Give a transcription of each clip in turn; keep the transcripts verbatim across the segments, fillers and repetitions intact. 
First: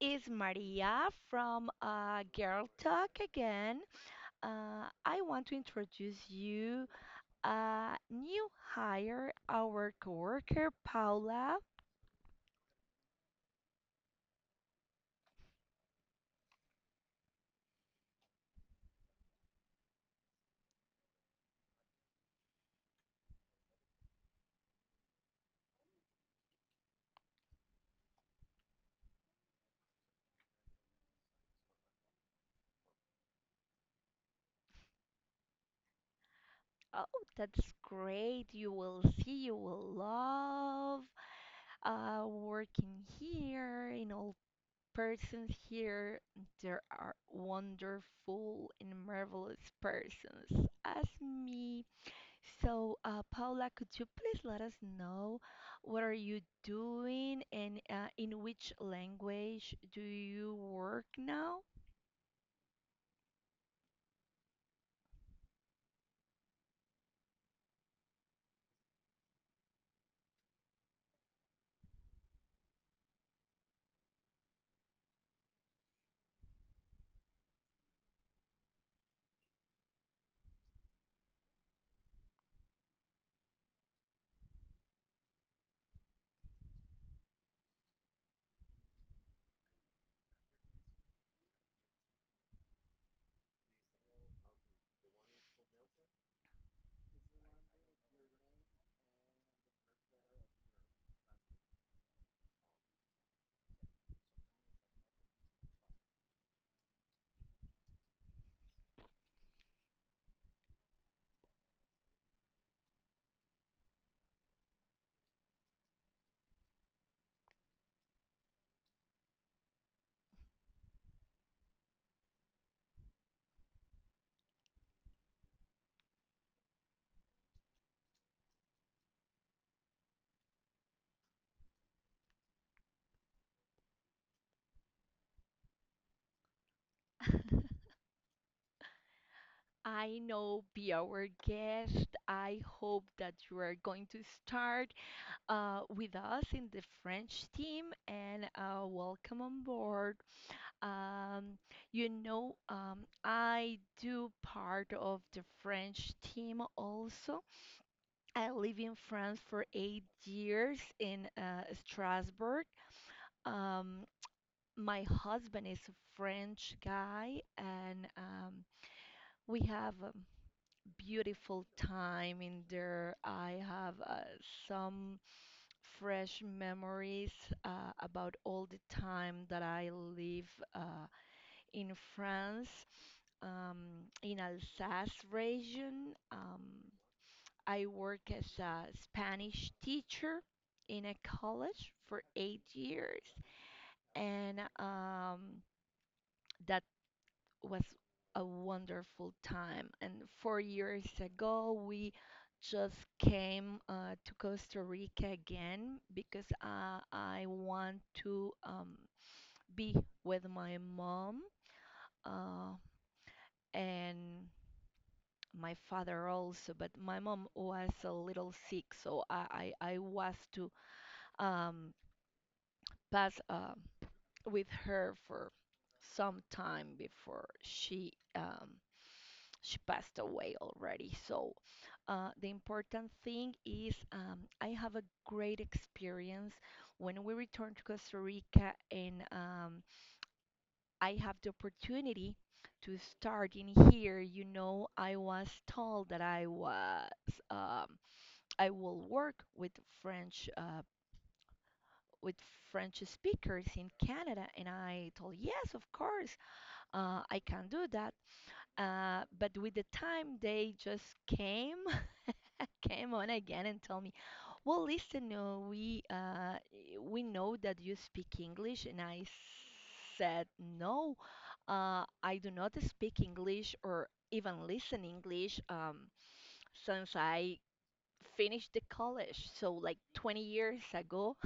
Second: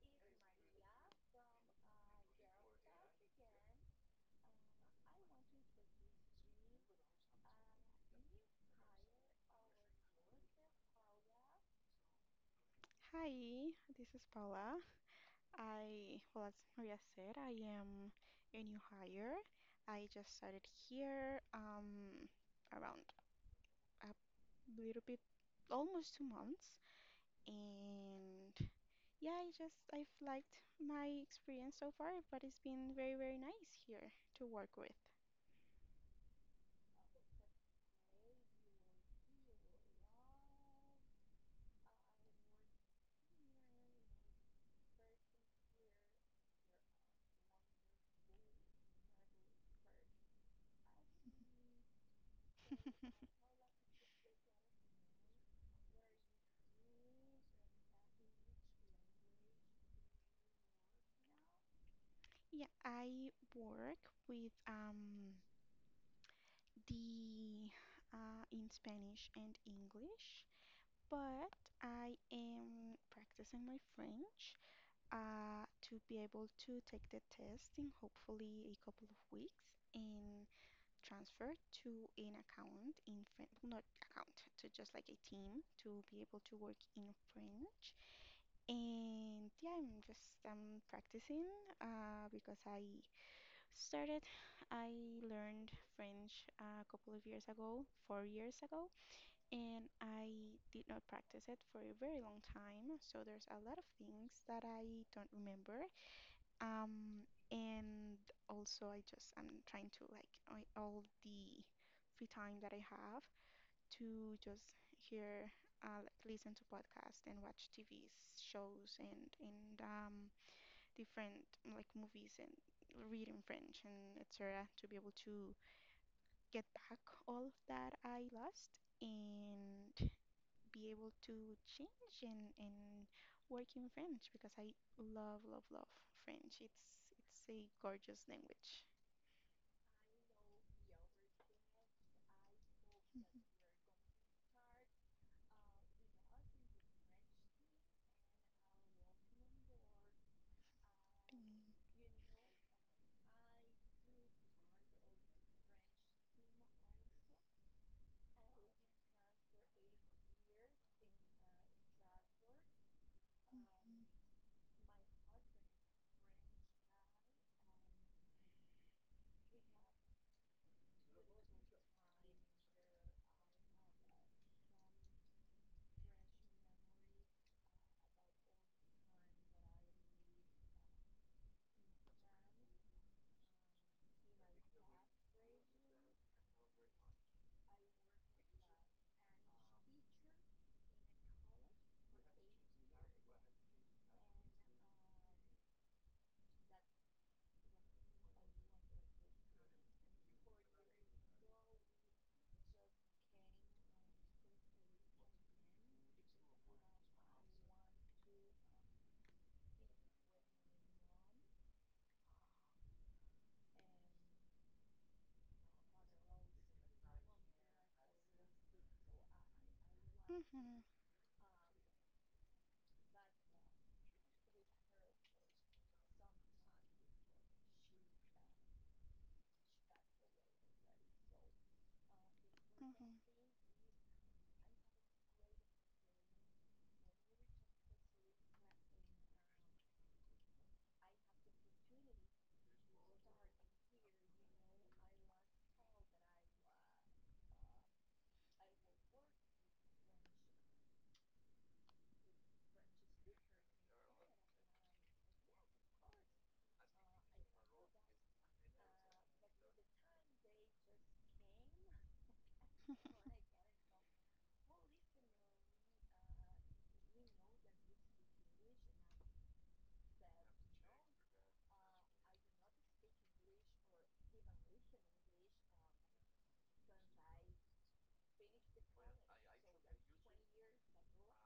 It's Maria from uh, Girl Talk again. Uh, I want to introduce you a new hire, our coworker Paula. Hi, this is Paula. I, well, as Maria said, I am a new hire. I just started here um, around a little bit, almost two months. And yeah, I just, I've liked my experience so far, but it's been very, very nice here to work with. Oh, that's great. You will see, you will love uh, working here in all persons here. There are wonderful and marvelous persons as me. So, uh, Paula, could you please let us know what are you doing and uh, in which language do you work now? Yeah, I work with um, the, uh, in Spanish and English. But I am practicing my French uh, to be able to take the test in hopefully a couple of weeks and transfer to an account in French, not account, to just like a team to be able to work in French. And yeah, I'm just I'm practicing uh, because I started, I learned French a couple of years ago, four years ago, and I did not practice it for a very long time. So there's a lot of things that I don't remember. Um, and also I just I'm trying to like I- all the free time that I have to just hear, uh, like listen to podcasts and watch T V shows and and um, different like movies and reading French and et cetera, to be able to get back all that I lost and be able to change and, and work in French because I love, love, love French. It's it's a gorgeous language. I know be our guest. I hope that Mhm, you are going to start uh, with us in the French team and uh, welcome on board. Um, you know, um, I do part of the French team also. I live in France for eight years in uh, Strasbourg. Um, my husband is a French guy, and um, we have a beautiful time in there. I have uh, some fresh memories uh, about all the time that I live uh, in France, um, in Alsace region. Um, I work as a Spanish teacher in a college for eight years, and um, that was a wonderful time. And four years ago, we just came uh, to Costa Rica again because uh, I want to um, be with my mom. Uh, and my father also, but my mom was a little sick, so I I, I was to mhm, um, pass uh, with her for some time before she um, she passed away already. So uh, the important mhm. thing is, um, I have a great experience when we returned to Costa Rica, and um, I have the opportunity to start in here. You know, I was told that I was. Um, I will work with French uh, with French speakers in Canada, and I told yes, of course, uh, I can do that. Uh, but with the time, they just came came on again and told me, well, listen, no, we uh, we know that you speak English, and I said no, uh, I do not speak English or even listen English um, since I finished the college. So like twenty years ago,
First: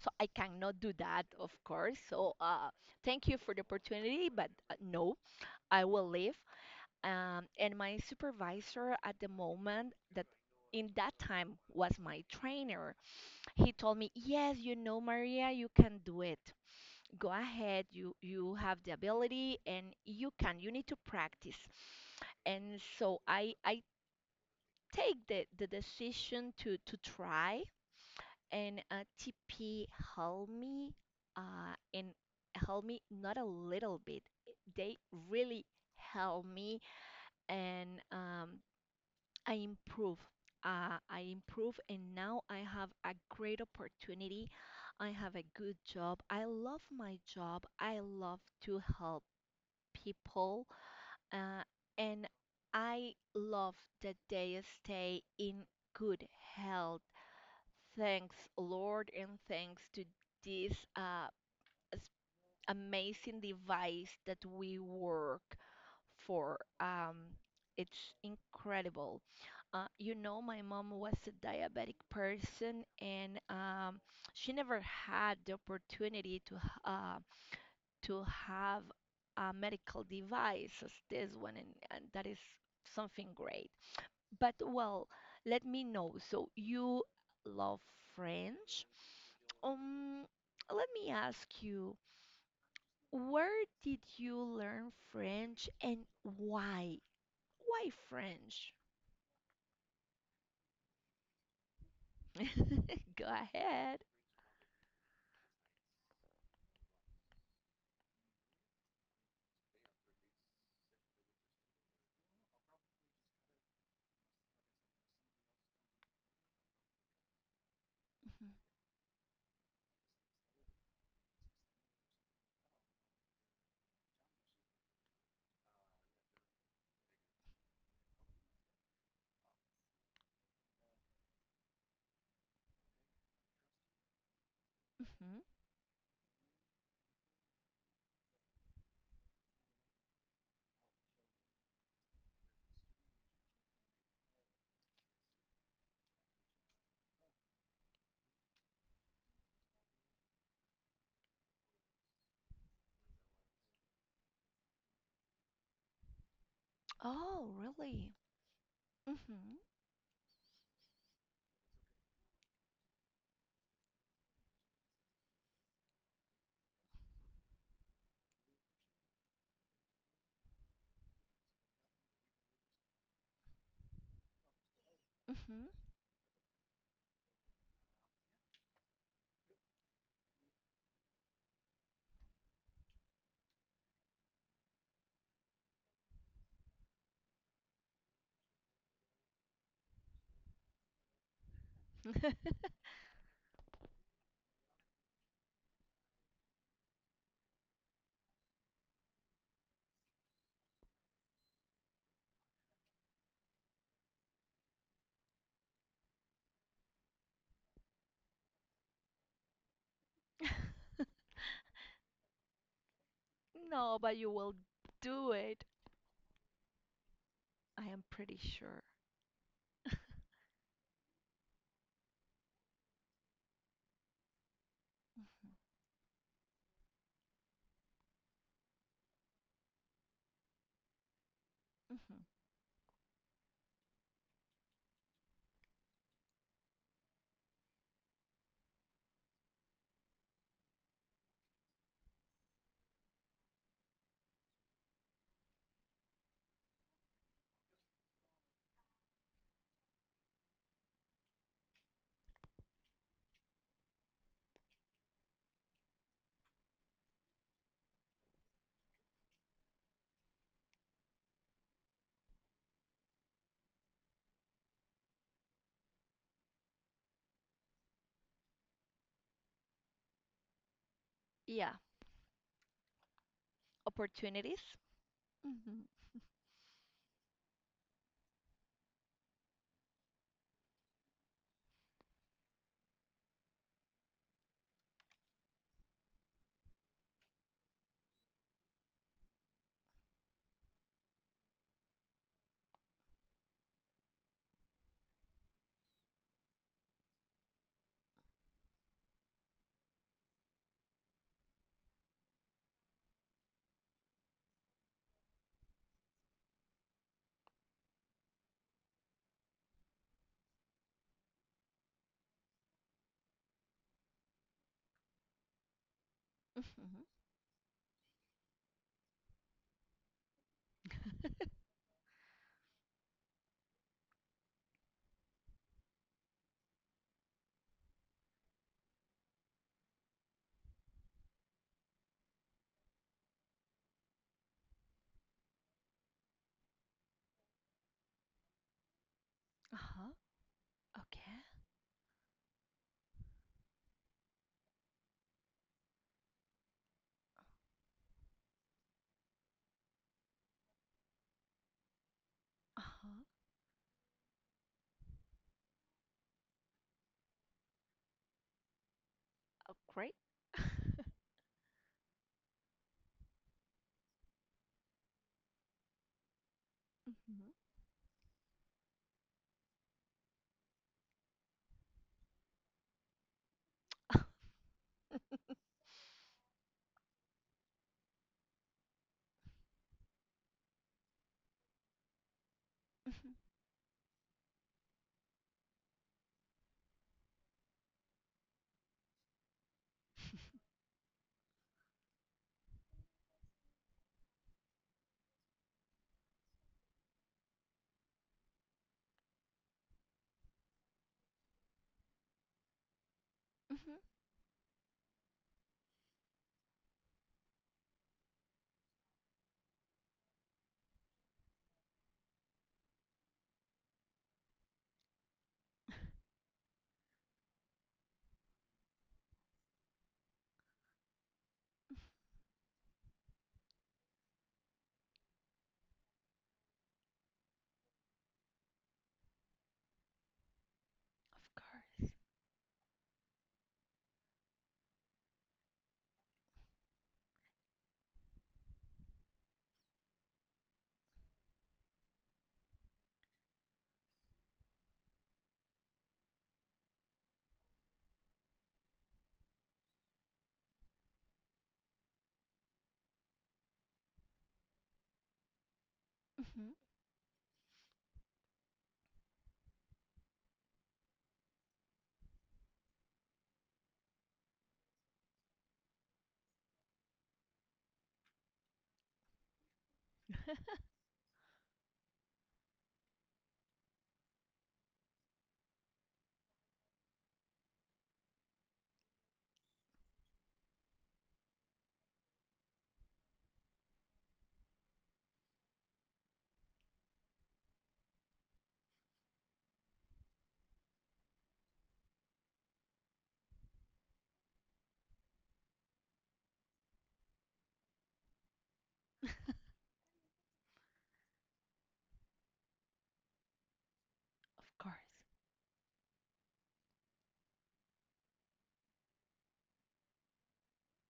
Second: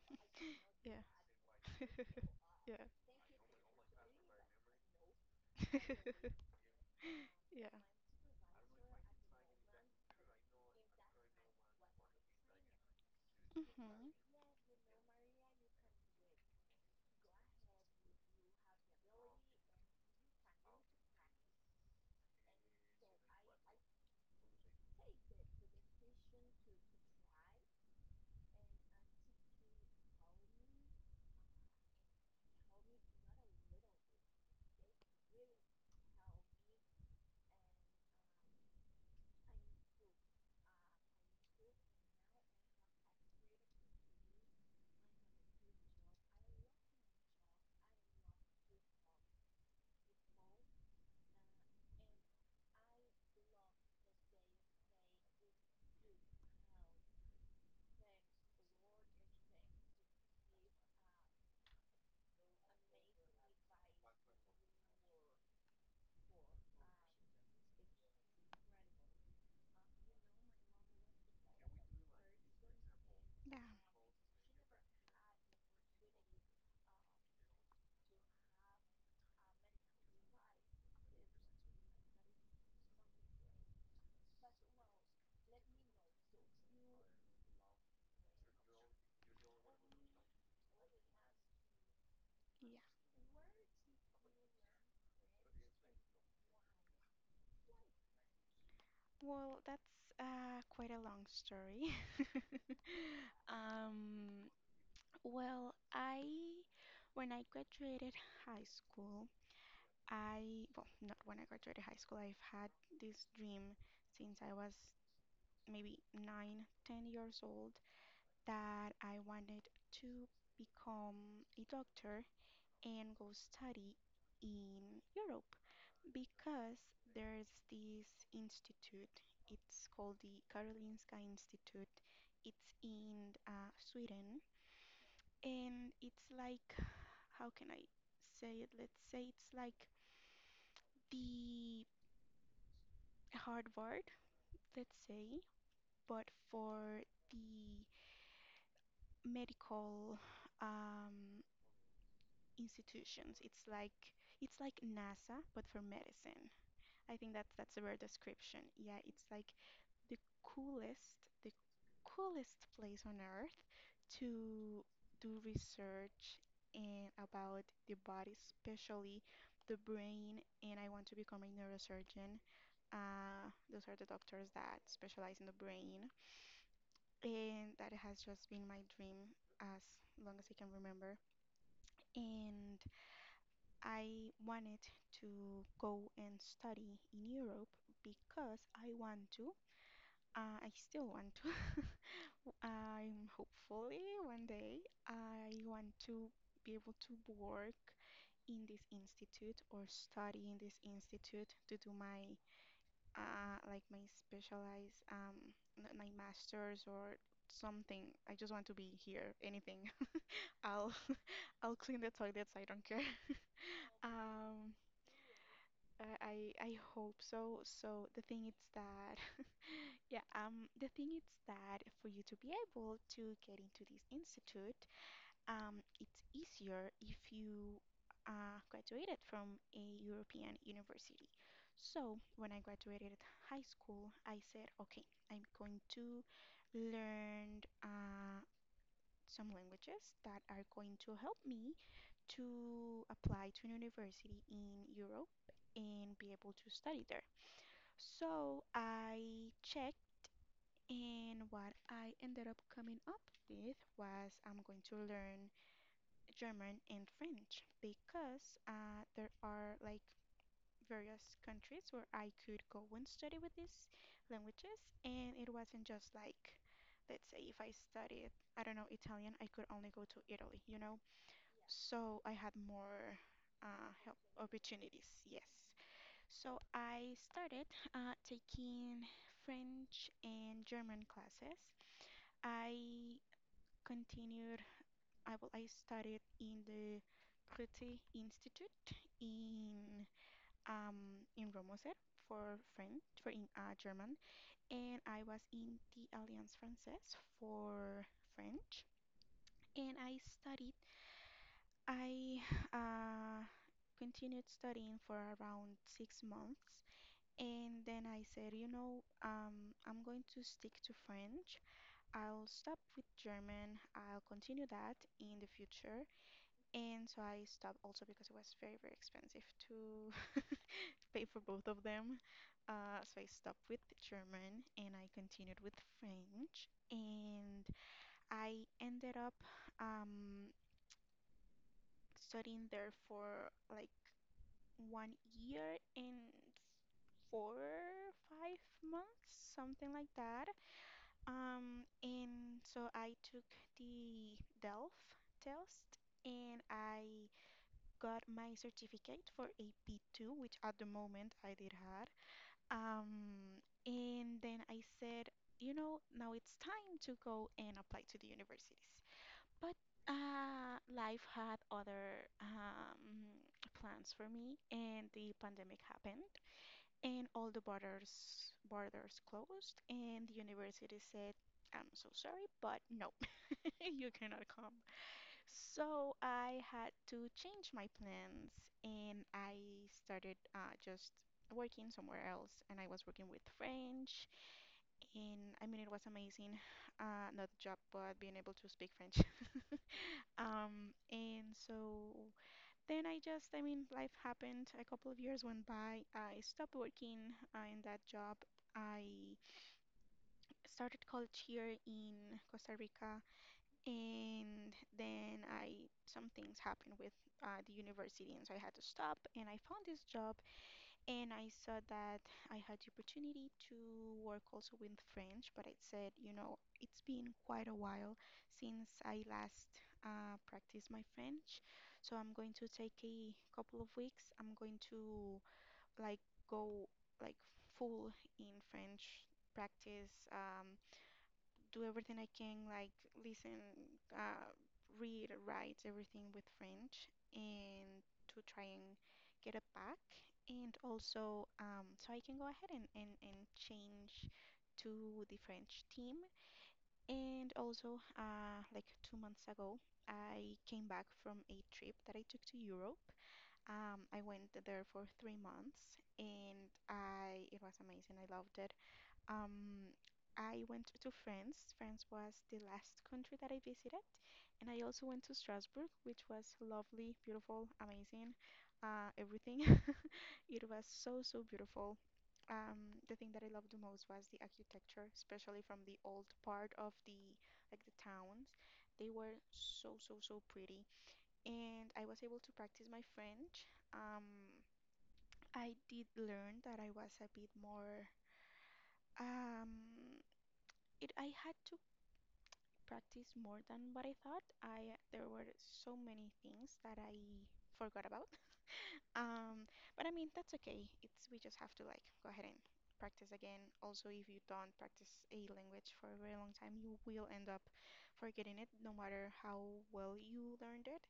so I cannot do that, of Yeah. course. So uh, Yeah. thank you for the opportunity, but uh, no, I will leave. Um, Yeah. And my supervisor at the moment that in that time was my trainer. He told me, Mhm. "Yes, you know, Maria, you can do it. Go ahead. You you have the ability, and you can. You need to practice." And so I I take the the decision to to try and uh, T P helped me uh, and helped me not a little bit. They really helped me, and um, I improve. Uh, I improve, and now I have a great opportunity. I have a good job. I love my job. I love to help people, uh, and I love that they stay in good health. Thanks, Lord, and thanks to this uh, s- amazing device that we work for. Um, it's incredible. Uh, you know, my mom was a diabetic person, and Yeah. um, she never had the opportunity to h- uh, to have a medical device as this one, and, and that is something great. But well, let me know. So you love French. Um, Let me ask you, Yeah. where did you learn French and why? Why French? Well, that's uh, quite a long story. Go ahead. Um, well, I When I graduated high school, I, well, not when I graduated high school, I've had this dream since I was maybe nine, ten years old hmm that I wanted to become a doctor and go study in Europe because there's this institute. It's called the Karolinska Institute. It's in uh, Sweden hmm and it's like, how can I say it? Let's say it's like the Harvard, let's say, but for the medical um, institutions. It's like it's like NASA, but for medicine. I think Oh, that's that's a rare really? description. Yeah, it's like hmm the coolest, the coolest place on earth to do research and about the body, especially the brain. And I want to become a neurosurgeon. Uh, those are the doctors that specialize in the hmm brain. And that has just been my dream as long as I can remember. And I wanted to go and study in Europe because I want to. Uh, I still want to. I'm hopefully one day I want to be able to work in this institute or study in this institute to do my uh, like my specialized um n- my master's or something. I just want to be here, anything. I'll I'll clean the toilets. I don't care. No, but you will Um, do it. uh, I I hope so. I am So the pretty thing is sure. that, yeah. Um, the thing is that for you to be able to get into this institute, hmm um, it's easier if you uh, graduated from a European university. So hmm when I graduated high school, I said, okay, I'm going to learn uh, some languages that are going to help me to apply to an university in Europe and be able to study there. So I checked, and what I ended up coming up with was I'm going to learn German and French because uh, there are like various countries where I could go and study with these languages, and it wasn't just like, let's say if I studied, I don't know, Italian, I could only go to Italy, you know? Yeah, So I had more uh, help opportunities. opportunities. Yes. hmm So I started uh, taking French and German classes. I continued. I well, I studied in the Goethe Institute in um, in Romoser for French, for in uh, German, and I was in the Alliance Française for French, and I studied I uh, continued studying for around six months, and then I said, you know, um, I'm going to stick to French. I'll stop with German. I'll continue that in the future. hmm And so I stopped also because it was very, very expensive to pay for both of them. Uh, so I stopped with German and I continued with French. And I ended up um, studying there for like one year and four, five months, something like Uh-huh. that. Okay. Um, and so I took the DELF test and I got my certificate for A P two, which at the moment I did had. Uh-huh. Um, and then I said, you know, now it's time to go and apply to the universities. But Upgrade? uh, life had other um, plans for me, and the pandemic happened, and all hmm the borders borders closed, and the university said, "I'm so sorry, but no, you cannot come." So I had to change my plans, and I started uh, just working somewhere else, and I was working hmm with French, and I mean it was amazing. Uh, not the job, but being able to speak French. Um, and so then I just, I mean, life happened. A couple of years went by. I stopped working uh, in that job. I started college here in Costa Rica, Of and then I some things happened with uh, the university, and so I had to stop. And I found this job and I saw that I had the opportunity to work also with French, but I said, you know, it's been quite a while since I last uh, practiced my French, so I'm going to take a couple of weeks. I'm going to like go like full in French practice. Um, do course. everything I can, like listen, uh, read, write everything with French, and to try and get it back. And also, um, so I can go ahead and, and, and change to the French team. And also, uh, like two months ago, I came back from a trip that I took to Europe. Um, I went there for three months, and hmm I it was amazing. I loved it. Um, I went to France. France was the last country that I visited. And I also went to Strasbourg, which was lovely, beautiful, amazing, uh, everything. It was so, so beautiful. Um, the thing that I loved the most was the architecture, especially from the old part of the like the towns. They were so, so, so pretty. And I was able to practice my French. Um, I did learn that I was a bit more um, it I had to practiced more than what I thought. I There were so many things that I forgot about. Um, but I mean that's okay. It's We just have to like go ahead and practice again. Also, if you don't Of course. practice a language for a very long time, you will end up forgetting it, no matter how well you learned it.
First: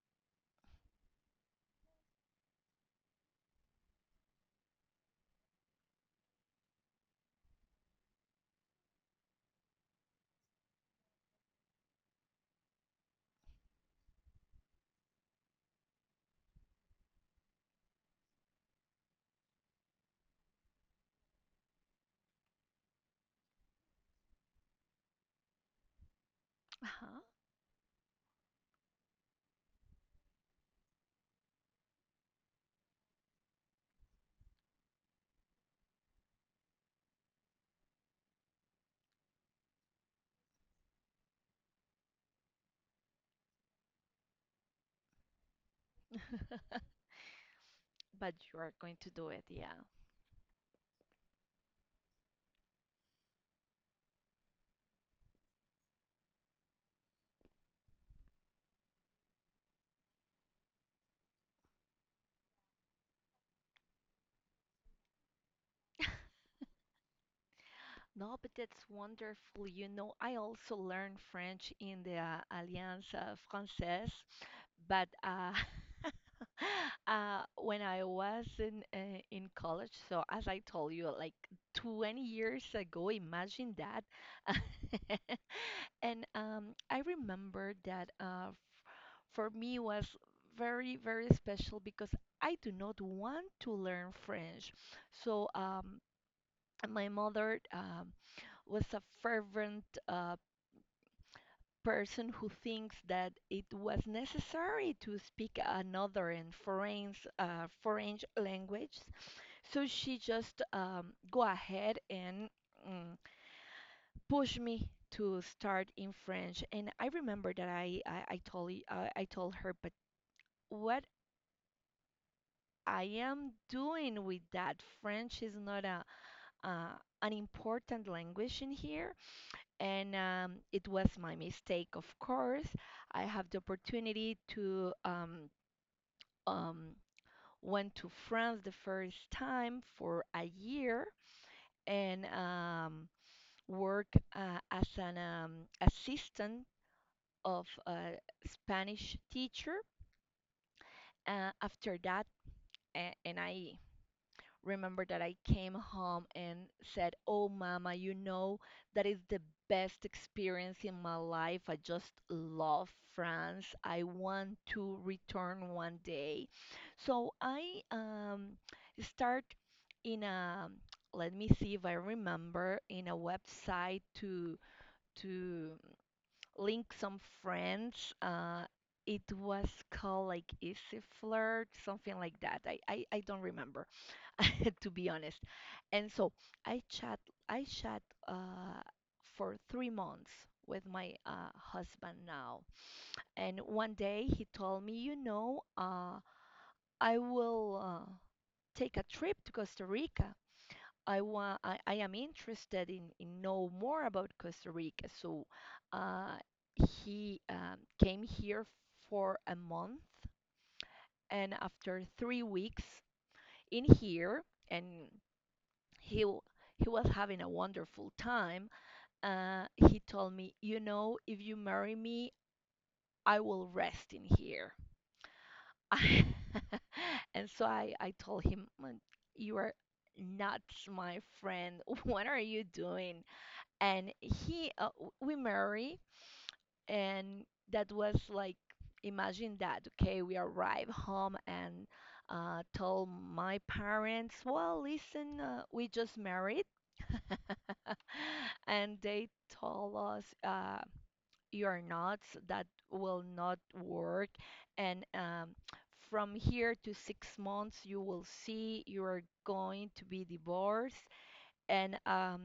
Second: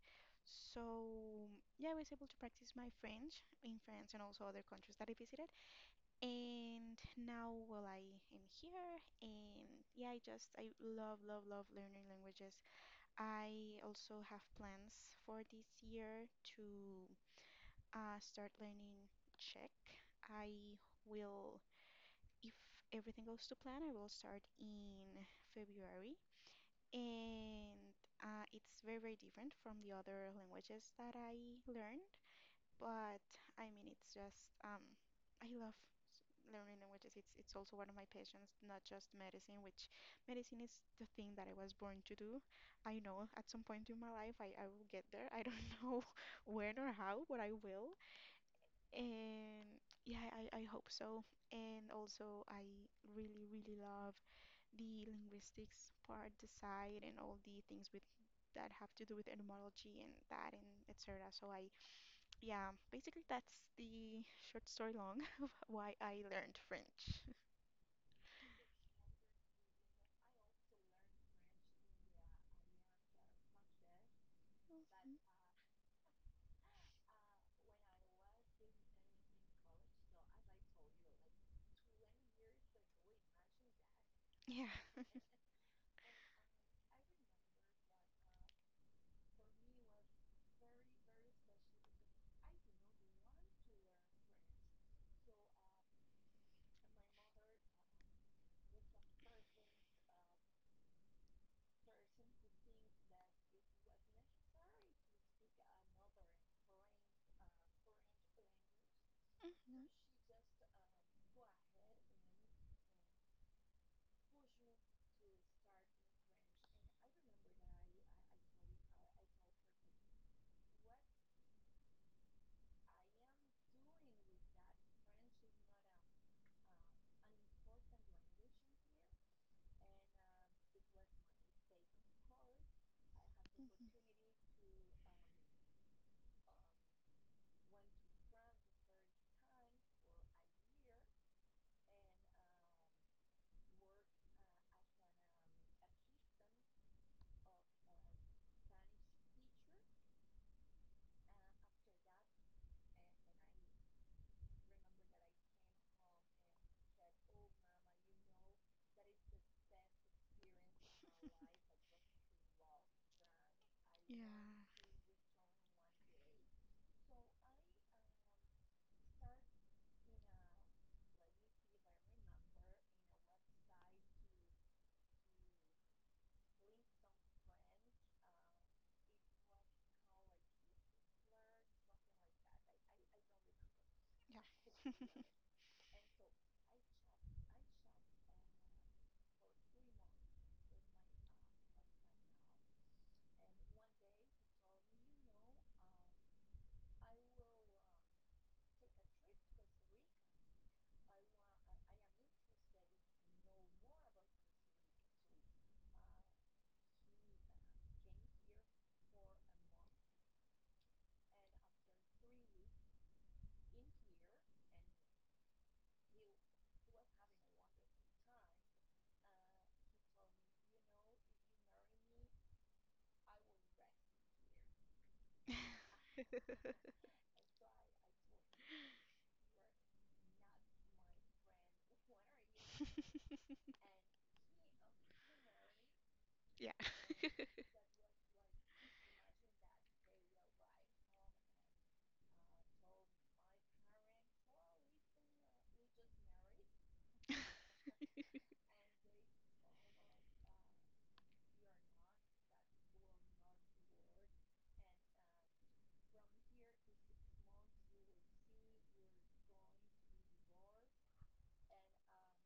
So yeah, I was able to practice my French in France and also other countries that I visited. And now, well, I am here, and yeah, I just I love, love, love learning languages. I also have plans for this year to uh, start learning Czech. I will, if everything goes to plan, I will start in February. Uh-huh. And uh, it's very, very different from the other languages that I learned. But I mean, it's just, um, I love learning languages. It's it's also one of my passions, not just medicine, which medicine is the thing that I was born to do. I know at some point in my life i, I will get there. I don't know when or how, but I will. But you are going to do it, And yeah. yeah, I, I hope so. And also I really really love the linguistics part, the side, and all the things with that have to do with etymology and that, and etc. So I yeah, basically that's the short story long of why I learned french. No, but that's wonderful. You know, I also learned French in the uh, Alliance uh, Française, but uh, uh, when I was in uh, in college, so as I told you, like twenty years ago, imagine that. Yeah. And um, I remember that uh, f- for me was very, very special because I do not want to learn French. So um, my mother um, was a fervent uh, person who thinks that it was necessary to speak another and foreign uh, foreign language. So she just um, go ahead and mm, push me to start in French. And I remember that I I, I told I I told her, but what I am doing with that French is not a uh, an important language in here and um, it was my mistake, of course. I have the Mhm. opportunity to um, um, went to France the first time for a year and um, work uh, as an um, assistant of a Spanish teacher. Uh, after that, a- And I remember that I came home and said, "Oh, mama, you know, that is the best experience in my life. I just love France. I want Mhm. to return one day." So I um, start in a, let me see if I remember, in a website to to link some friends. Uh, it was called like Easy Flirt, something like that. I, I, I don't remember. To Yeah. be honest. And so I chat I chat uh, for three months with my uh, husband now. And one day he told me, you know, uh, I will uh, take a trip to Costa Rica. I want I, I am interested in, in know more about Costa Rica. So uh, he um, came here for a month and after three weeks in here and he w- he was having a wonderful time. Uh, he told me, you know, if you marry me, I will rest in here. Yeah. And so I I told him, "Mm, you are not my friend." What are you doing? And he uh, w- we marry, Yeah. and that was like imagine that. Okay, we arrive home and. Uh, told my parents, well, listen, uh, we just married and they told us, uh, you're nuts, that will not work, and um, from here to six months you will see you are going to be divorced, and um,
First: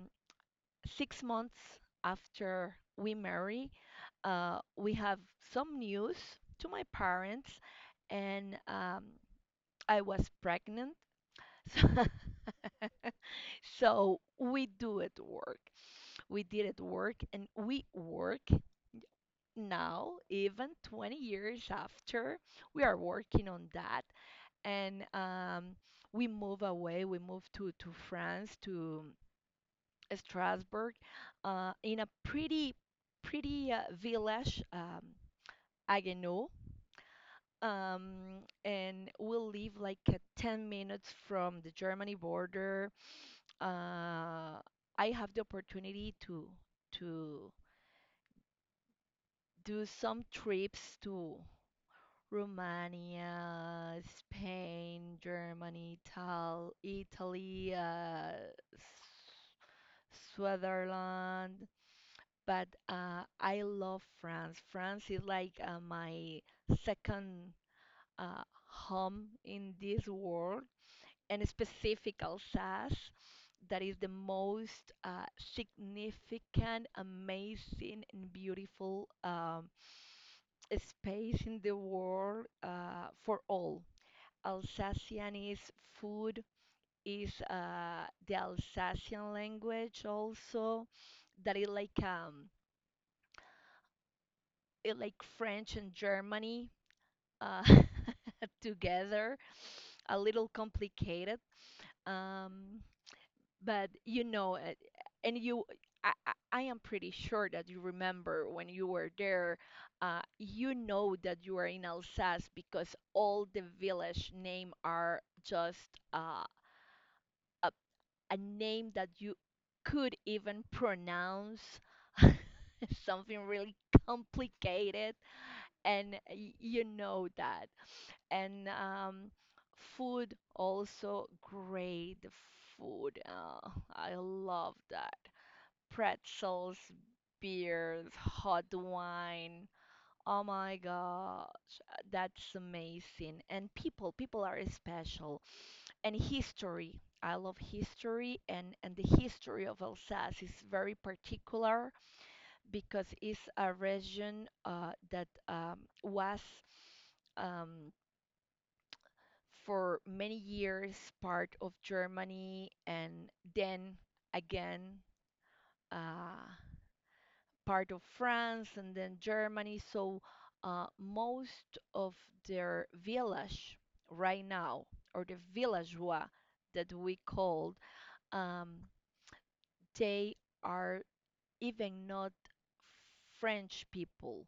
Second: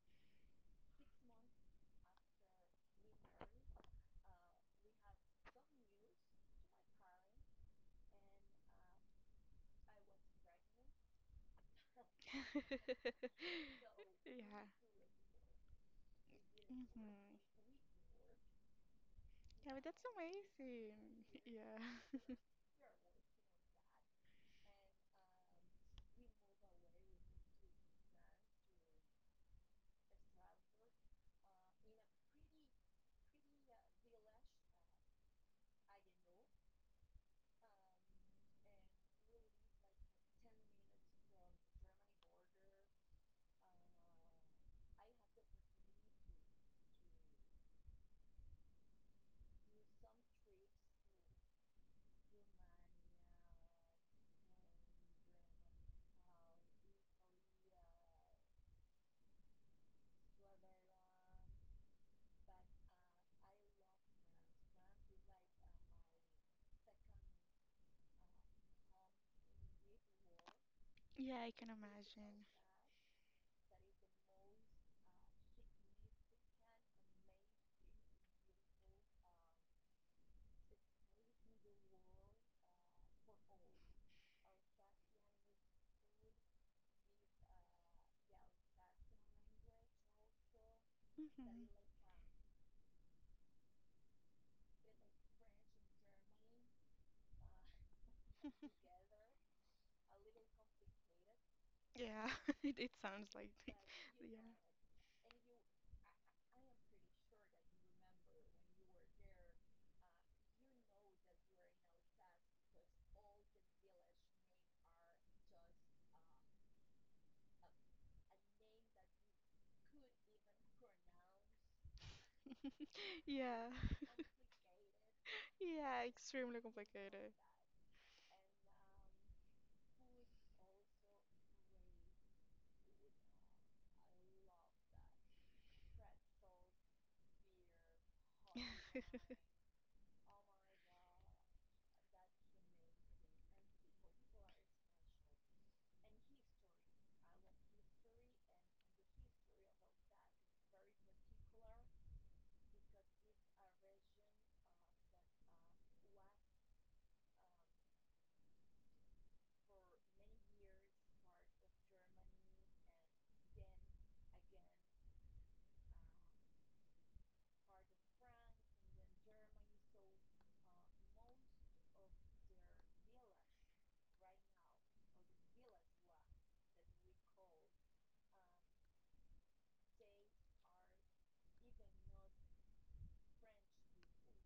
six months after we marry, uh, we have some news to my parents, and um, I was pregnant. So so Yeah. we do it work. We did it work, Mhm. and we work Yeah, but that's now, even amazing. twenty years Yeah. after, we are working on that. And um, we move away, we move to, to France, to Strasbourg, uh, in a pretty, pretty uh, village, um, Haguenau. Um, and we live like uh, ten minutes from the Germany border. Uh, I have the opportunity to to do some trips to Romania, Spain, Germany, Tal Italy, uh, S- Switzerland. But uh, I love France. France is like uh, my second uh, home in this world, Yeah, and I can specific imagine. Alsace, that is the most uh, significant, amazing, and beautiful um, space in the world uh, for all. Alsacianese food is, uh, the Alsacian language also, that is Hmm. like, um, it like French and Germany, uh, together, a little complicated. Yeah, it, um, it sounds like, yeah, but you know, uh, and you, I, I I am pretty sure that you remember when you were there. Uh, you know that you are in Alsace because all the village name are just uh, a name that you could even pronounce, something yeah, really complicated. yeah, And y- extremely you know complicated. that. And um, food also, great food. uh, I love that. Pretzels, beers, hot wine, oh my God, that's amazing. And people people are special, and history. I love history, and, and the history of Alsace is very particular because it's a region uh, that, um, was, um, for many years part of Germany, and then again uh, part of France, and then Germany. So uh, most of their village right now, or the villageois that we called, um, they are even not French people.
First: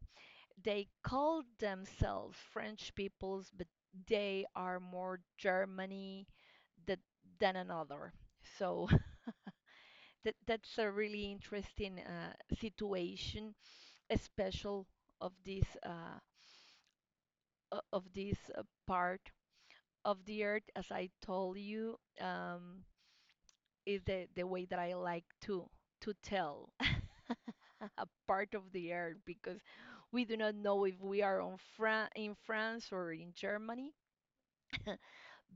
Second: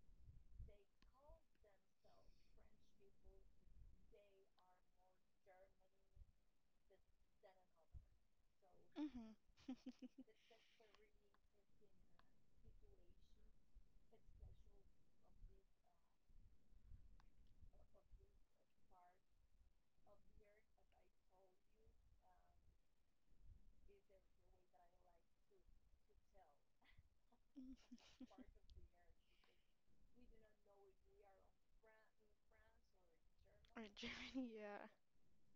They call themselves French peoples, but they are more Germany th- than another. So Hmm. that, that's a really interesting uh, situation, especially of this uh, o- of this uh, part of the earth. As I told you, um, is the, the way that I like to to tell. A part of the earth because we do not know if we are on Fran- in France or in Or Germany, Germany, yeah.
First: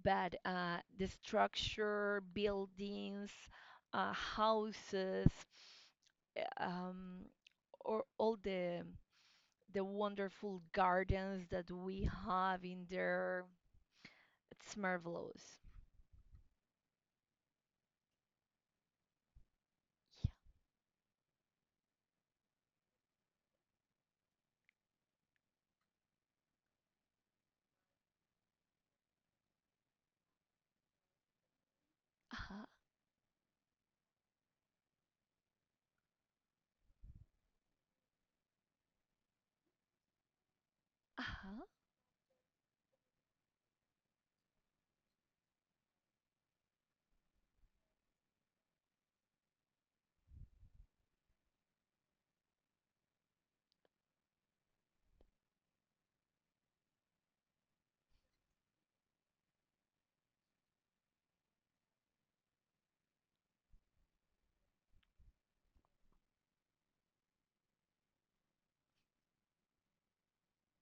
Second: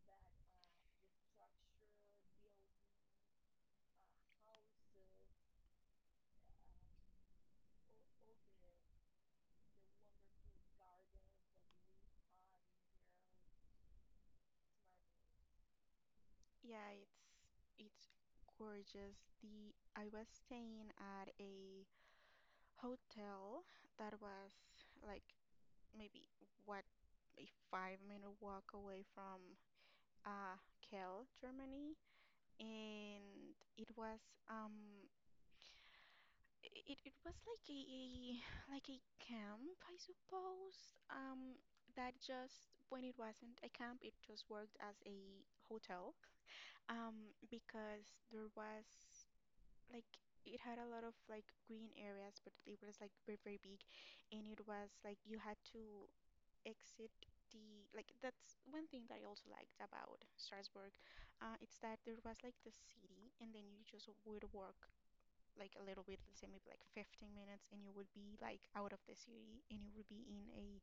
but uh, the structure, buildings, uh, houses, uh, um, or all the the wonderful gardens that we have in there. It's marvelous. Yeah, it's it's gorgeous. The I was staying at a hotel that was like maybe what a five minute walk away from uh Kiel, Germany, Yeah. Uh-huh. and it was um i- it it was like a, a like a camp, I suppose. Um, Uh-huh. that just when it wasn't a camp, it just worked as a hotel um, because there was like it had a lot of like green areas, but it was like very, very big, and it was like you had to exit the like that's one thing that I also liked about Strasbourg. Uh, it's that there was like the city, and then you just would walk like a little bit, let's say maybe like fifteen minutes, and you would be like out of the city, and you would be in a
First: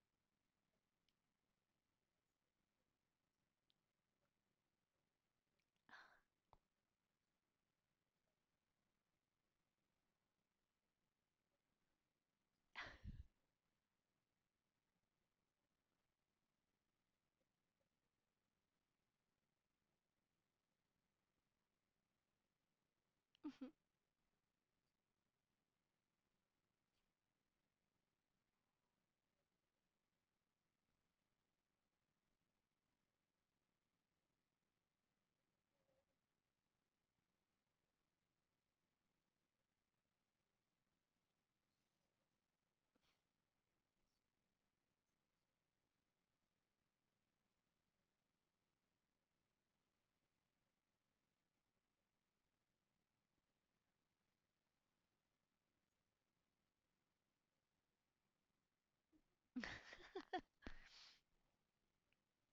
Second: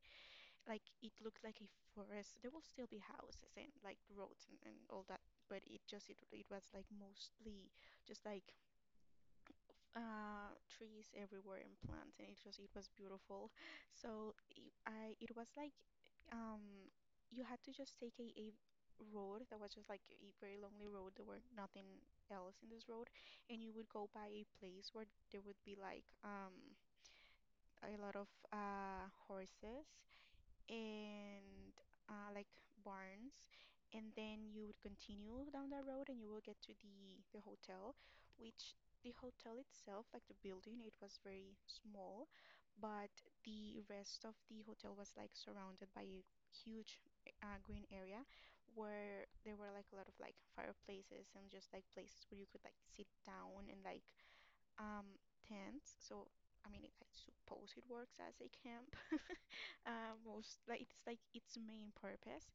like it looked like a forest. There will still be houses and like roads and, and all that, but it just it, it was like mostly just like uh, trees everywhere and plants, and it just it was beautiful. So it, I it was like um, you had to just take a, a road that was just like a very lonely road. There were nothing else in this road, and Mhm. you would go by a place where there would be like um, a lot of uh, horses and uh, like barns, and then you would continue down that road and you will get to the the hotel which the hotel itself like the building, it was very small, but the rest of the hotel was like surrounded by a huge uh, green area where there were like a lot of like fireplaces and just like places where you could like sit down and like um tents. So I mean, it, I suppose it works as a camp. uh, most like it's like its main purpose.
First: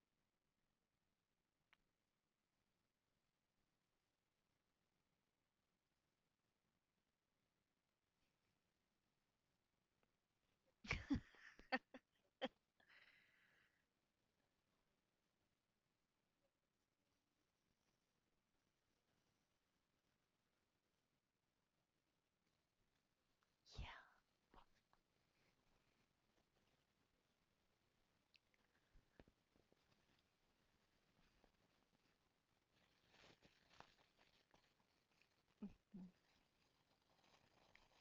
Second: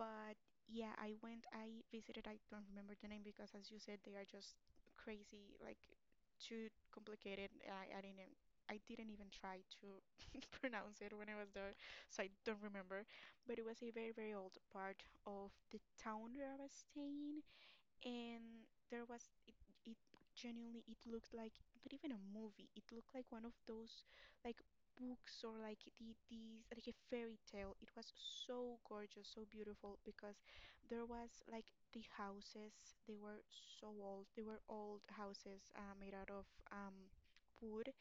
But yeah, I went, I visited. I don't remember the name because, as you said, they are just crazy, like too complicated. I, I didn't. e, I didn't even try to pronounce it when I was there, so I don't remember. But it was a very, very old part of the town where I was staying, and there was it, it genuinely it looked like not even a movie, it looked like one of those like books or like the these like a fairy tale. It was so gorgeous, so beautiful, because there was like the houses, they were so old. They were old houses uh, Yeah. made out of um, wood,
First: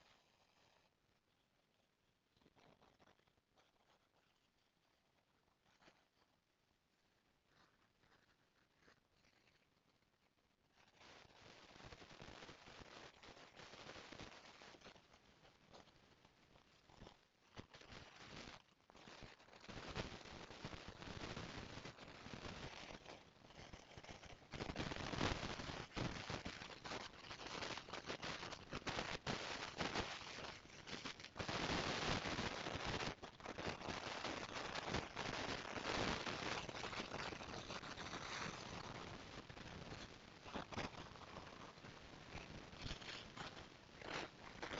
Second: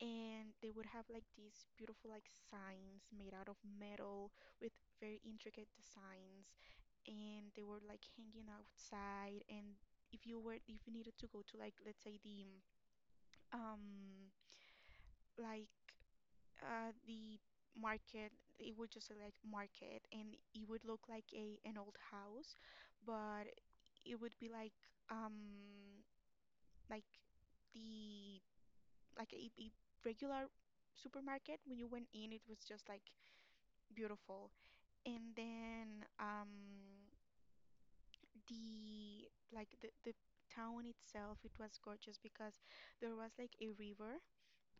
and they would have like these beautiful like signs made out of metal with very intricate designs, and they were like hanging outside. And if you were if you needed to go to like let's say the um like uh the market, it would just say like market, and it would look like a an old house, but it would be like um like the like a, a regular supermarket. When you went in, it was just like beautiful. And then um, the like the, the town itself, it was gorgeous because there was like a river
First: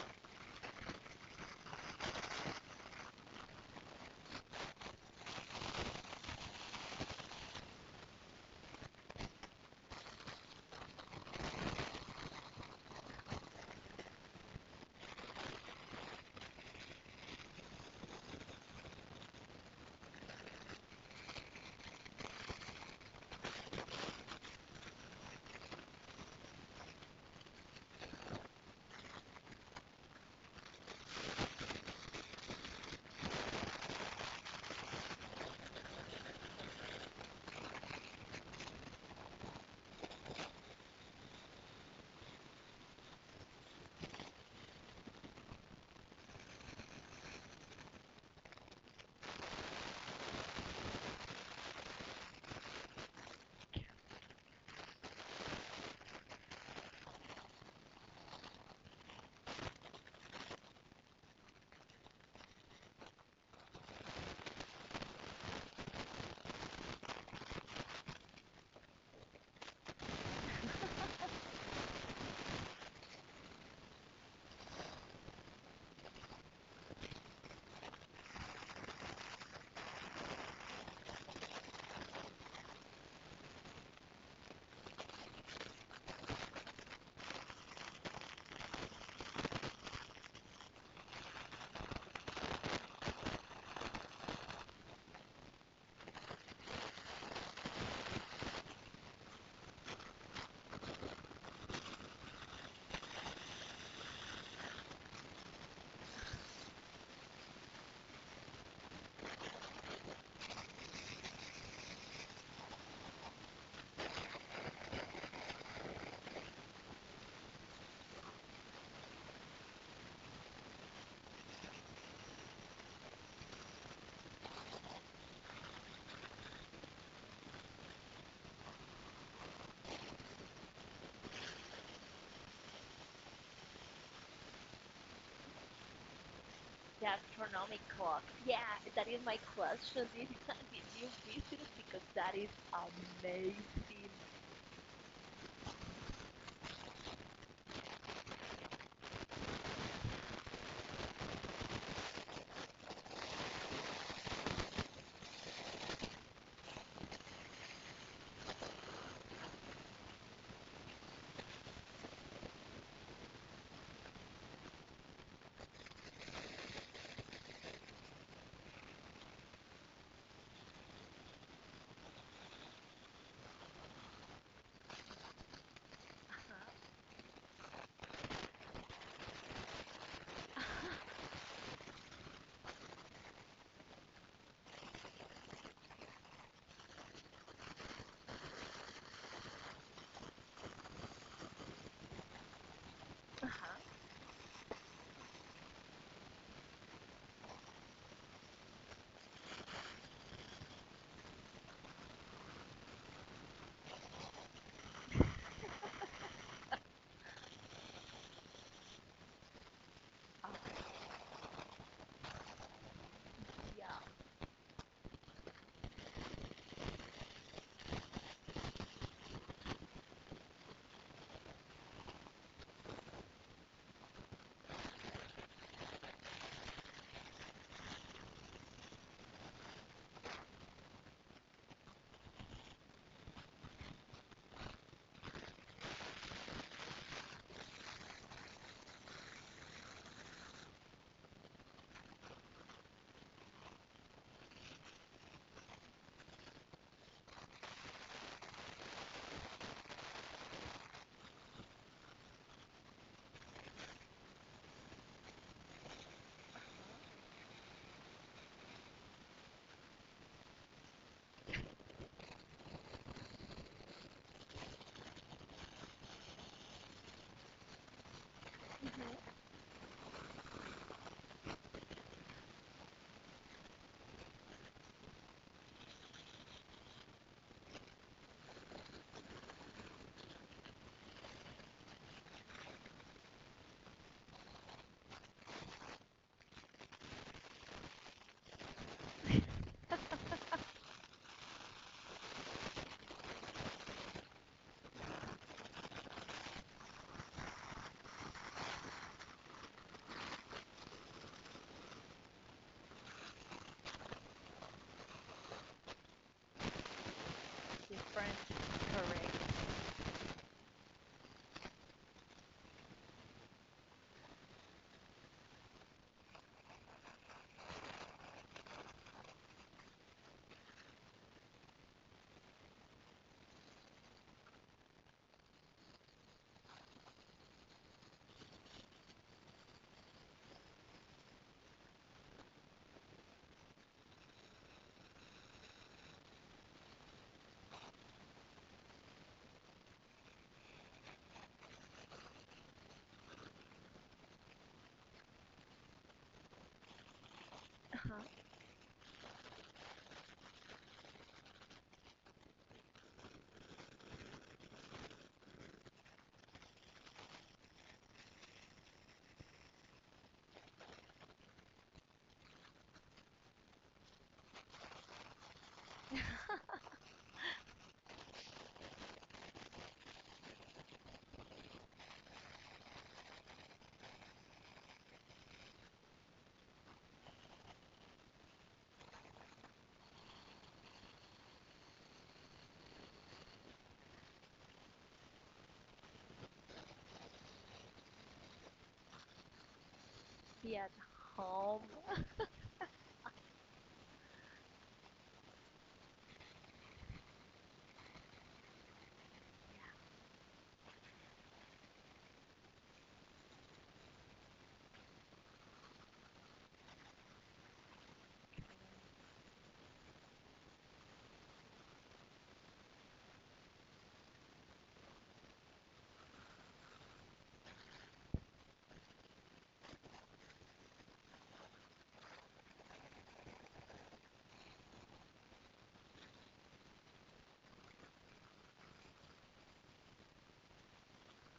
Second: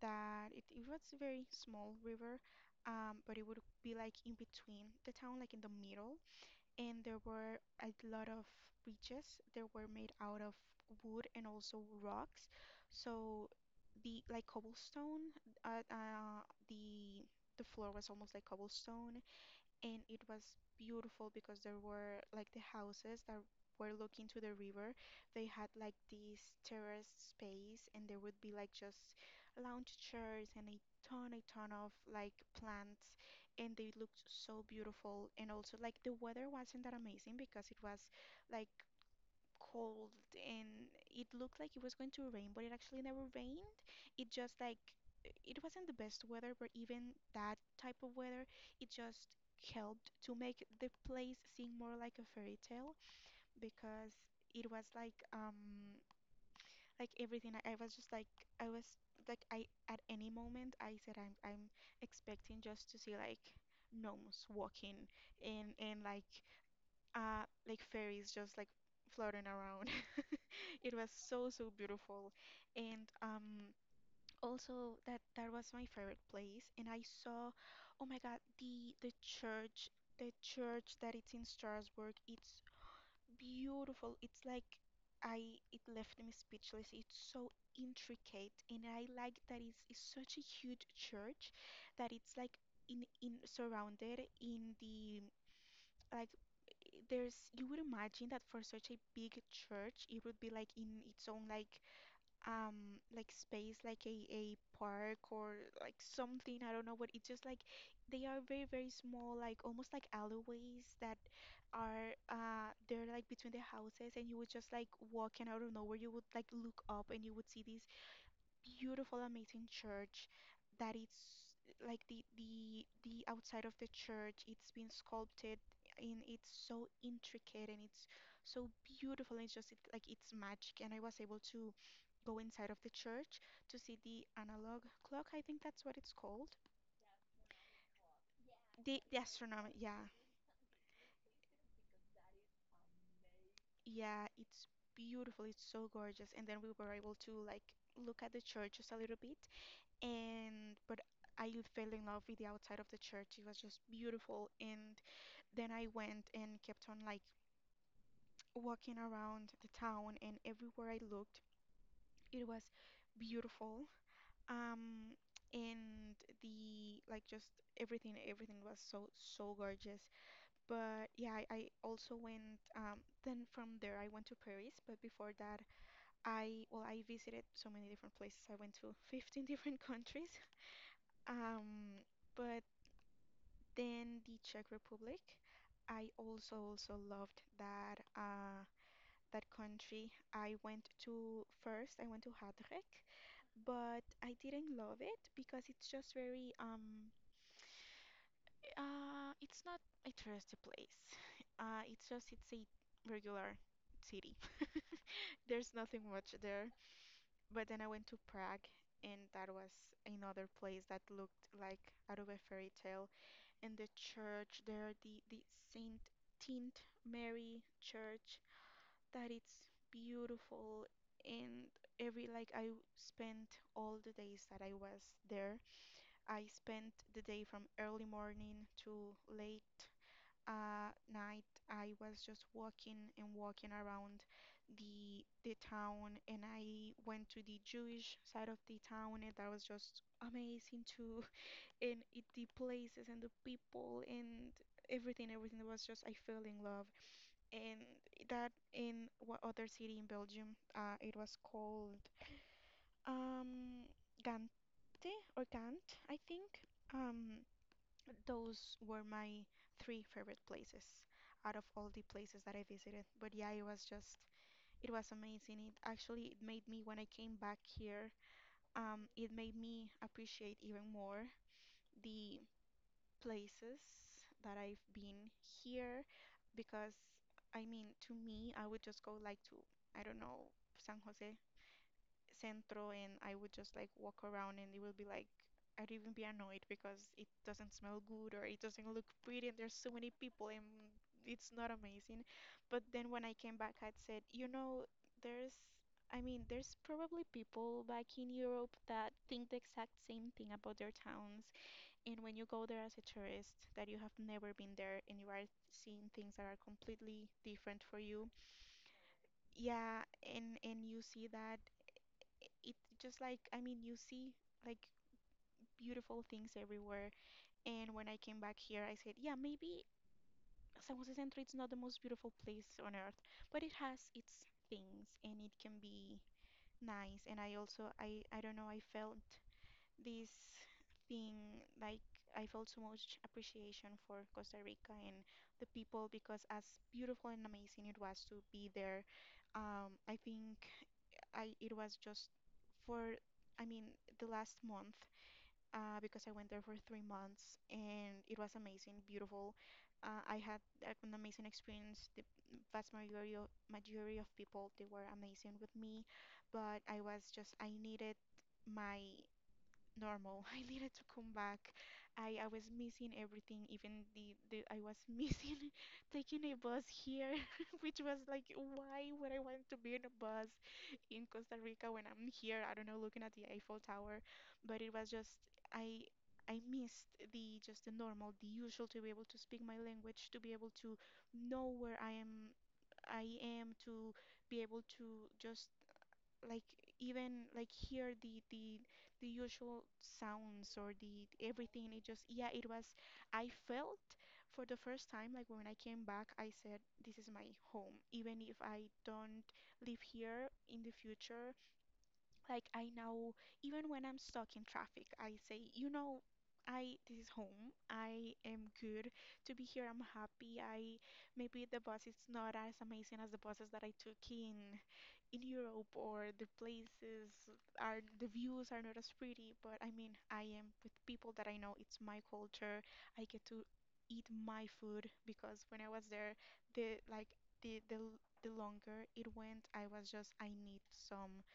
that it, it was a very small river, um, but it would be like in between the town, like in the middle. And there were a lot of bridges that were made out of wood and also rocks. So the like cobblestone, uh, uh, the the floor was almost like cobblestone, and it was beautiful because there were like the houses that were looking to the river. They had like this terraced space, and there would be like just lounge chairs and a ton, a ton of like plants, and they looked so beautiful. And also, like the weather wasn't that amazing because it was like cold, and it looked like it was going to rain, but it actually never rained. It just like it wasn't the best weather, but even that type of weather, it just helped to make the place seem more like a fairy tale, because it was like um like everything. I, I was just like I was like I at any moment I said I'm I'm expecting just to see like gnomes walking and and like uh, like fairies just like floating around. It was so so beautiful, and um, also that that was my favorite place. And I saw, oh my God, the the church, the church that it's in Strasbourg. It's beautiful. It's like I it left me speechless. It's so intricate, and I like that it's, it's such a huge church that it's like in in surrounded in the like there's you would imagine that for such a big church it would be like in its own like um like space, like a, a park or like something. I don't know what. It's just like they are very very small like almost like alleyways that are uh they're like between the houses, and you would just like walk, and out of nowhere you would like look up and you would see these beautiful, amazing church that it's like the the the outside of the church. It's been sculpted, and it's so intricate and it's so beautiful. And it's just it, like it's magic. And I was able to go inside of the church to see the analog clock. I think that's what it's called. The gastronomic clock. Yeah, The that is the my astronomy. question. Yeah, Did you visit it? Because that is amazing. yeah. It's beautiful. It's so gorgeous. And then we were able to like look at the church just a little bit and but I fell in love with the outside of the church. It was just beautiful. And then I went and kept on like walking around the town, and everywhere I looked, it was beautiful. Um, and the like just everything, everything was so so gorgeous. But yeah, I, I also went. Um, then from there, I went to Paris. But before that, I well, I visited so many different places. I went to fifteen different countries. Um, but then the Czech Republic. I also also loved that uh, that country. I went to first. I went to Hadrek, but I didn't love it because it's just very um uh it's not a touristy place. Uh, it's just it's a regular city. There's nothing much there. But then I went to Prague, and that was another Uh, place that looked like out of a fairy tale. In yeah. the church there, are the, the Saint Tint Mary Church, that it's beautiful. And every like I spent all the days that I was there. I spent the day from early morning to late uh, night. I was just walking and walking around the the town, and I went to the Jewish side of the town, and that was just amazing too. And it, the places and the people and everything, everything was just I fell in love. And that in what other city in Belgium, uh, it was called um Gante or Gant, I think. Um, those were my three favorite places out of all the places that I visited. But yeah, it was just it was amazing. It actually it made me when I came back here, um, it made me appreciate even more the places that I've been here because I mean to me I would just go like to I don't know San Jose Centro, and I would just like walk around, and it will be like I'd even be annoyed because it doesn't smell good or it doesn't look pretty and there's so many people and it's not amazing. But then when I came back I'd said, you know, there's I mean, there's probably people back in Europe that think the exact same thing about their towns, and when you go there as a tourist that you have never been there and you are seeing things that are completely different for you, Different, correct. yeah, and and you see that i- it just like I mean you see like beautiful things everywhere. And when I came back here, I said, yeah, maybe San Jose Centro it's not the most beautiful place on earth, but it has its things and it can be nice. And I also I I don't know, I felt this thing like I felt so much appreciation for Costa Rica and the people because as beautiful and amazing it was to be there, um, I think I it was just for I mean the last month uh, because I went there for three months and Uh-huh. it was amazing, beautiful. uh, I had like, an amazing experience. The vast majority of, majority of people, they were amazing with me, but I was just I needed my normal. I needed to come back. I, I was missing everything, even the, the I was missing taking a bus here, which was like, why would I want to be in a bus in Costa Rica when I'm here? I don't know, looking at the Eiffel Tower, but it was just I I missed the just the normal, the usual, to be able to speak my language, to be able to know where I am I am, to be able to just like even like hear the the the usual sounds Be at or the home. everything. It just yeah it was I felt for the first time like when I came back I said this is my home even if I don't live here in the future. Like I now even when I'm stuck in traffic I say, you know, I this is home. I am good to be here. I'm happy. I maybe the bus is not as amazing as the buses that I took in in Europe, or the places are the views are not as pretty, but I mean, I am with people that I know. It's my culture. I get to eat my food because when I was there, the like the the l- the longer it went, I was just I need some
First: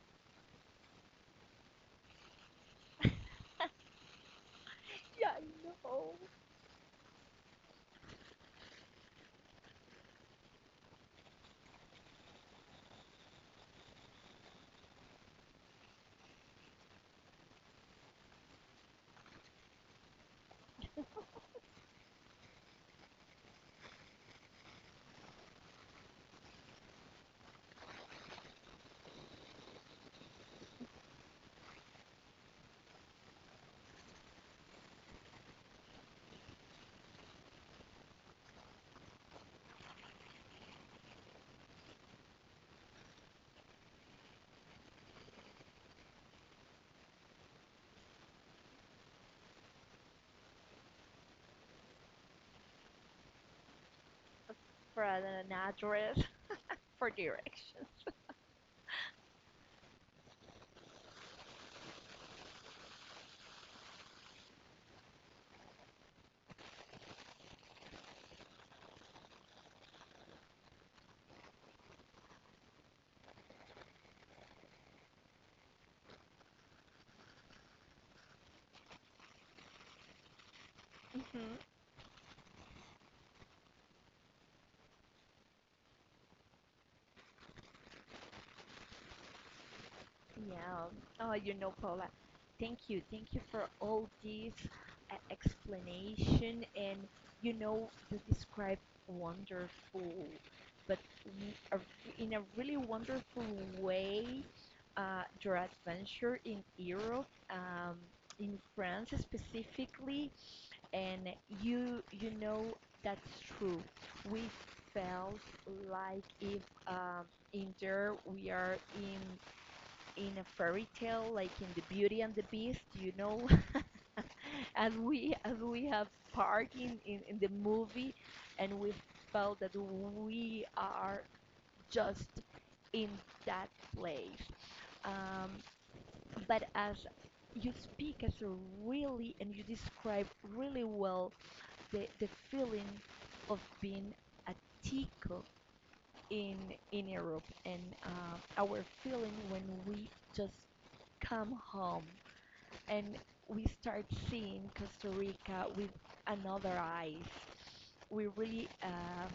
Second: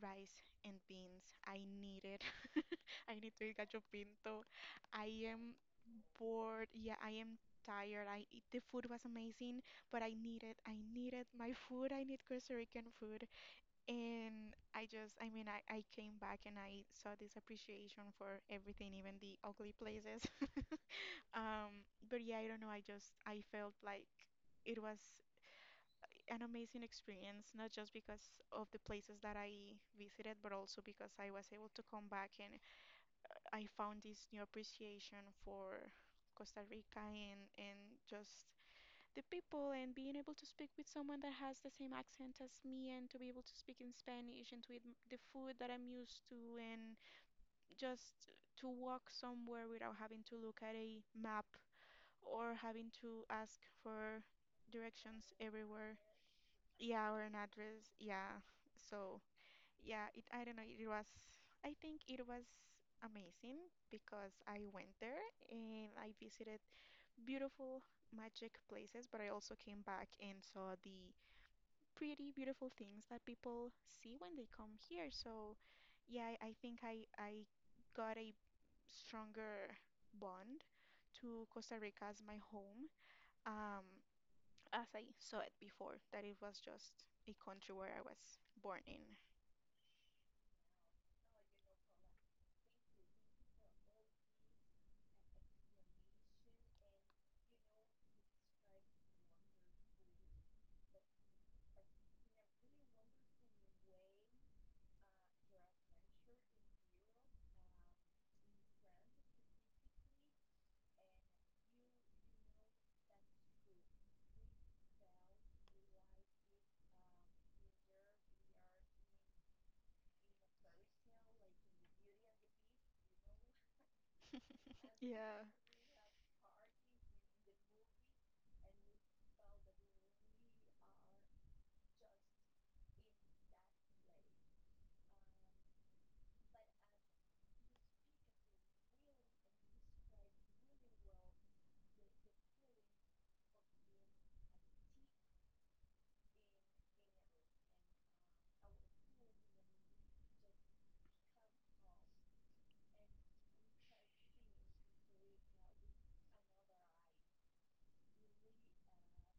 rice and beans. I need it. I need to eat gacho pinto. I Yeah, am I know. bored. Yeah, I am tired. I the food was amazing, but I needed I needed my food. I need Costa Rican food. And I just, I mean, I, I came back and I saw this appreciation for everything, even the ugly places. Um, but yeah, I don't know, I just, I felt like it was an amazing experience, not just because of the places that I visited, but also because I was able to come back and I found this new appreciation for Costa Rica and, and just the people, and being able to speak with someone that has the same accent as me and to be able to speak in Spanish and to eat the food that I'm used to and just to walk somewhere without having to look at a map or having to ask for For an directions everywhere. address, Yeah, for or an directions. address. Yeah. So, yeah, it I don't know, it was I think it was amazing because I went there and I visited beautiful magic places, but I also came back and saw the pretty beautiful things that people see when they come here. So, yeah, I I think I I got a stronger bond to hmm Costa Rica as my home, um, as I saw it before, that it was just a country where I was born in. Yeah. Oh, you know, Paula, thank you. Thank you for all this uh, explanation. And you know, you describe wonderful, but, w- a- in a really wonderful way, uh, your adventure in Europe, um, in France specifically, and you you know that's true. We felt like if, um, in there we are in in a fairy tale, like in the Beauty and the Beast, you know, as we Yeah, as we have parked in, in, in the movie, and we felt that we are just in that place. Um, but as you speak as a really, and you describe really well the, the feeling of being a tick in in Europe, and uh, our feeling when we just come home and we start seeing Costa Rica with another eyes. We really, uh,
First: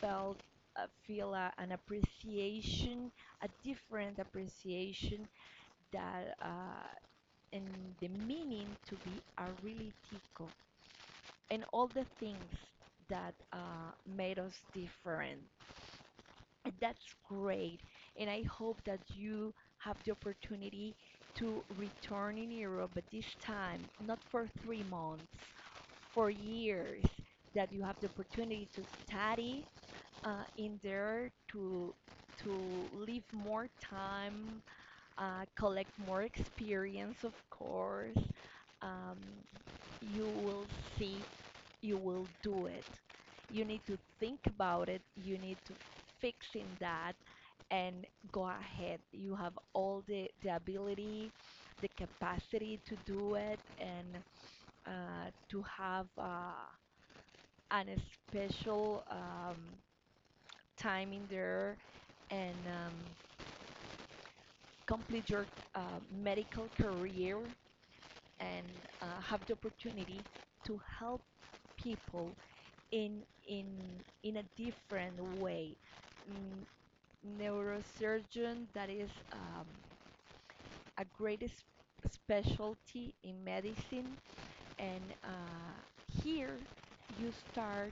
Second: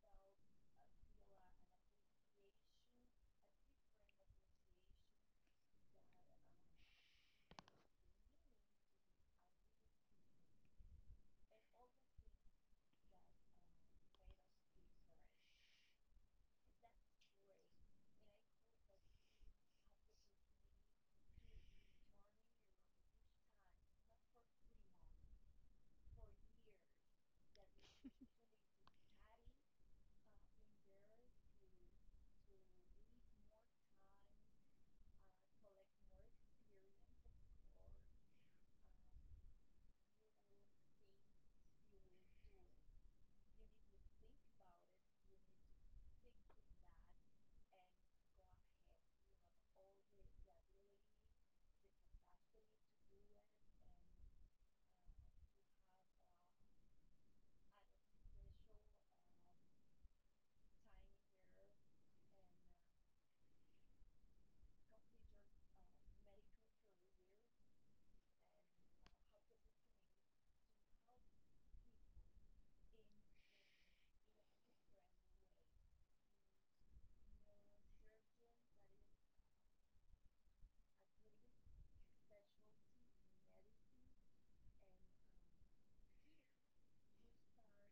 felt, uh, feel, uh, an appreciation, a different appreciation that, uh, and the meaning to be a really tico and all the things that, uh, made us different. That's great. And I hope that you have the opportunity to return in Europe, but this time, not for three months, for years, that you have the opportunity to study uh, in there, to, to live more time, uh, collect more experience, of course. Um, you will see, you will do it. You need to think about it, you need to fix in that and go ahead. You have all the, the ability, the capacity to do it, and uh, to have uh, an special um, time in there, and um, complete your uh, medical career, and uh, have the opportunity to help people in in in a different way. Mm, neurosurgeon, that is uh, a great specialty in medicine, and uh, here you start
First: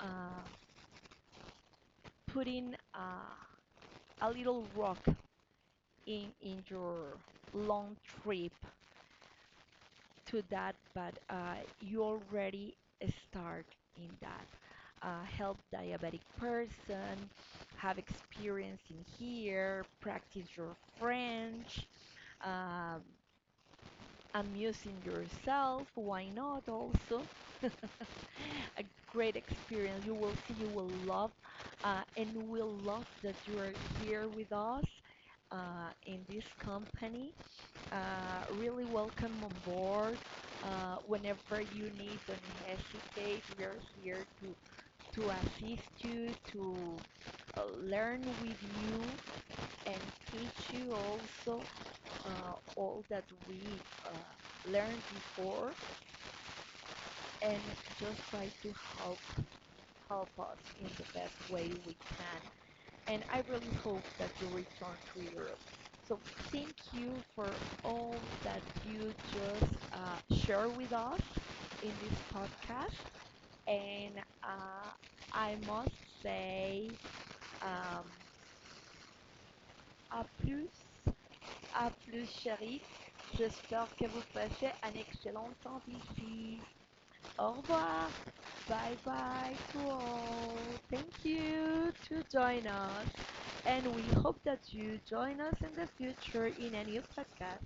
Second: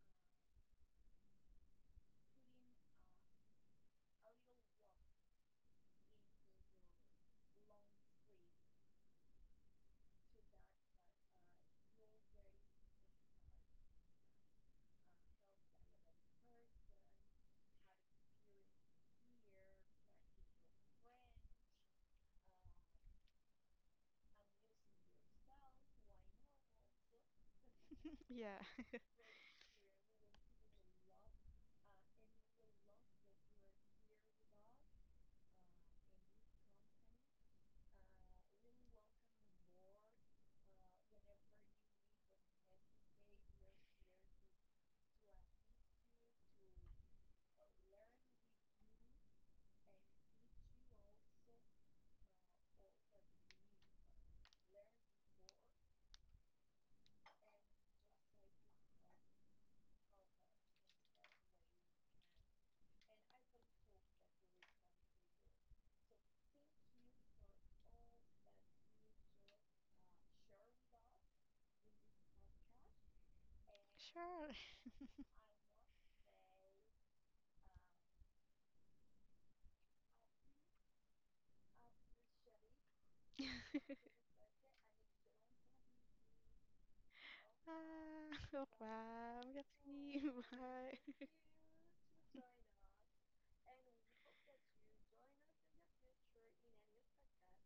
uh, putting uh, a little rock in in your long trip to that, but uh, you already start in that. Uh, help diabetic person, have experience in here, practice your French, uh, amusing yourself, why not also? A yeah, great experience. You will see, you will love, uh, and we love that you are here with us uh, in this company. Uh, really welcome on board. Uh, whenever you need, don't hesitate. We are here to, to assist you, to uh, learn with you, and teach you also uh, all that we uh, learned before, and just try to help help us in the best way we can. And I really hope that you return to Europe. So thank you for all that you just uh, share with us in this podcast. And sure. uh, I must say, um, à plus, à plus chérie. J'espère que vous passez un excellent temps ici. Au revoir. Ah, Bye wow, bye to merci, all. Thank bye. you to join us. And we hope that you join us in the future in a new podcast.